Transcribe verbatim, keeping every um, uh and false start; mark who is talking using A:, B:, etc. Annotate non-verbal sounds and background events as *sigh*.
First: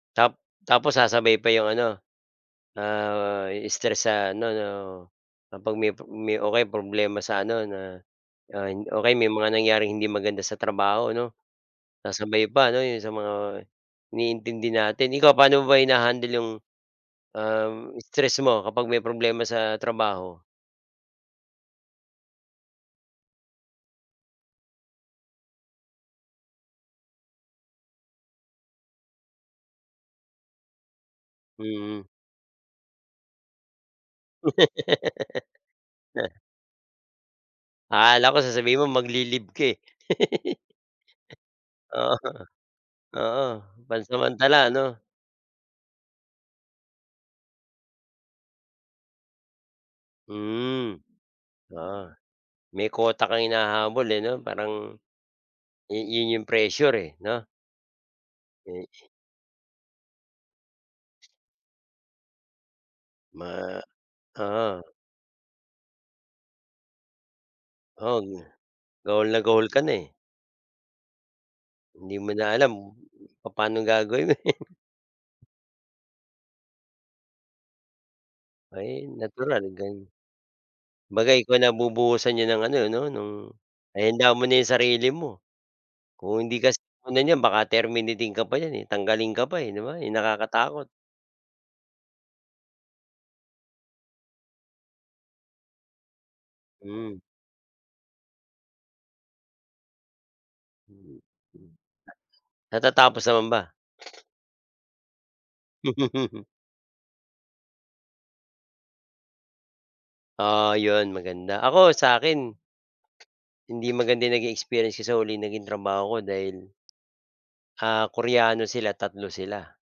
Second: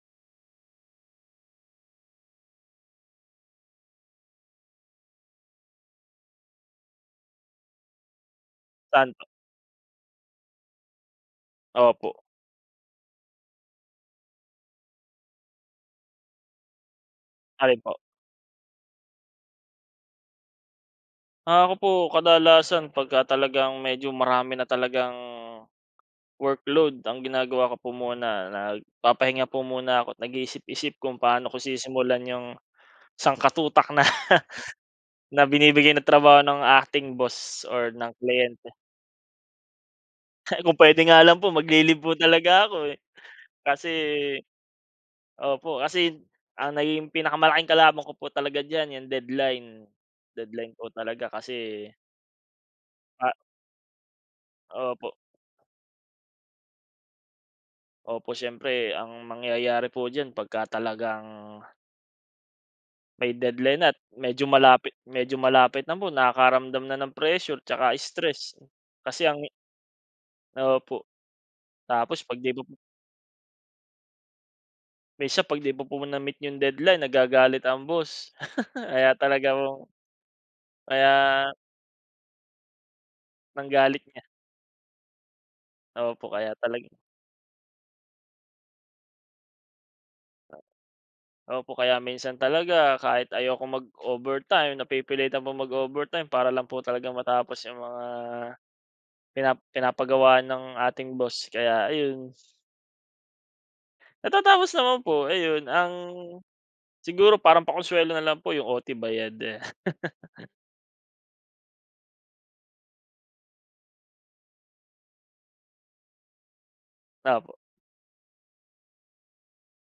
A: Ta tapos sasabay pa 'yong ano, ah, stress sa ano 'no, kapag may may o kaya problema sa ano na na o
B: Saan
A: kaya
B: po?
A: may mga nangyaring hindi maganda sa trabaho ano.
B: Opo.
A: Sasabay pa 'no 'yong sa mga iniintindi natin. Ikaw paano mo ba hina-handle 'yong, um,
B: Alin po?
A: stress mo kapag may problema sa trabaho?
B: Ah ako po, kadalasan pagka talagang medyo marami na talagang, workload ang ginagawa ko po muna nagpapahinga po muna ako, nag-iisip-isip kung paano ko
A: Mm.
B: sisimulan 'yang sangkutak na na binibigay ng
A: *laughs*
B: trabaho ng acting boss or ng
A: Akala ko
B: kliyente.
A: sasabihin mo mag-le-leave ka eh. *laughs*
B: Kung puwede nga lang po, magle-leave
A: Oo.
B: po talaga ako eh.
A: Oo.
B: Kasi
A: Pansamantala ano.
B: opo, kasi ang naging pinakamalaking kalaban ko po talaga diyan, 'yang deadline deadline po
A: Mm.
B: talaga kasi.
A: Oo. May quota
B: Ah.
A: kang hinahabol eh 'no. Parang,
B: Opo.
A: 'yun 'yung pressure eh 'no.
B: Opo, siyempre
A: *unintelligible*
B: ang mangyayari po diyan pagka talagang May
A: Ma
B: deadline at medyo
A: oo.
B: malapit medyo malapit na po, nakakaramdam na ng pressure 'tsaka
A: Oo nga,
B: stress, kasi
A: gahol na
B: ang
A: gahol ka na eh.
B: Opo.
A: Hindi
B: Tapos
A: mo
B: 'pag
A: na
B: 'di mo
A: alam, papaanong gagawin mo eh.
B: Minsan 'pag 'di mo po na-meet 'yung deadline, nagagalit ang boss. *chuckles*
A: Ay
B: Kaya talaga
A: natural
B: po
A: gan
B: kaya
A: kumbaga ikaw na bubuhusan niya ng ano 'no ng
B: Ng galit
A: kaya
B: niya.
A: ihanda mo na 'yong sarili mo.
B: Opo,
A: Kung
B: kaya
A: hindi kasi
B: talaga
A: *unintelligible* niyan baka terminating ka pa niyan eh, tanggalin ka pa eh 'di ba, 'yun nakakatakot.
B: Opo, kaya minsan talaga kahit ayokong mag-overtime napipilitan pong mag-overtime para lang po talaga
A: Mm.
B: matapos 'yung mga, pina pinapagawa ng ating
A: Mm.
B: boss, kaya ayun.
A: Natatapos naman ba?
B: Natatapos naman po. Ayun ang
A: *laughs*
B: siguro parang pa-konsuwelo na lang po, 'yung O-T bayad, ah. *chuckles*
A: Oo 'yun maganda. Ako, sa'kin Hindi maganda naging experience ko sa huli kong naging trabaho ko, dahil.
B: Opo.
A: Ah, Koreano sila, tatlo sila.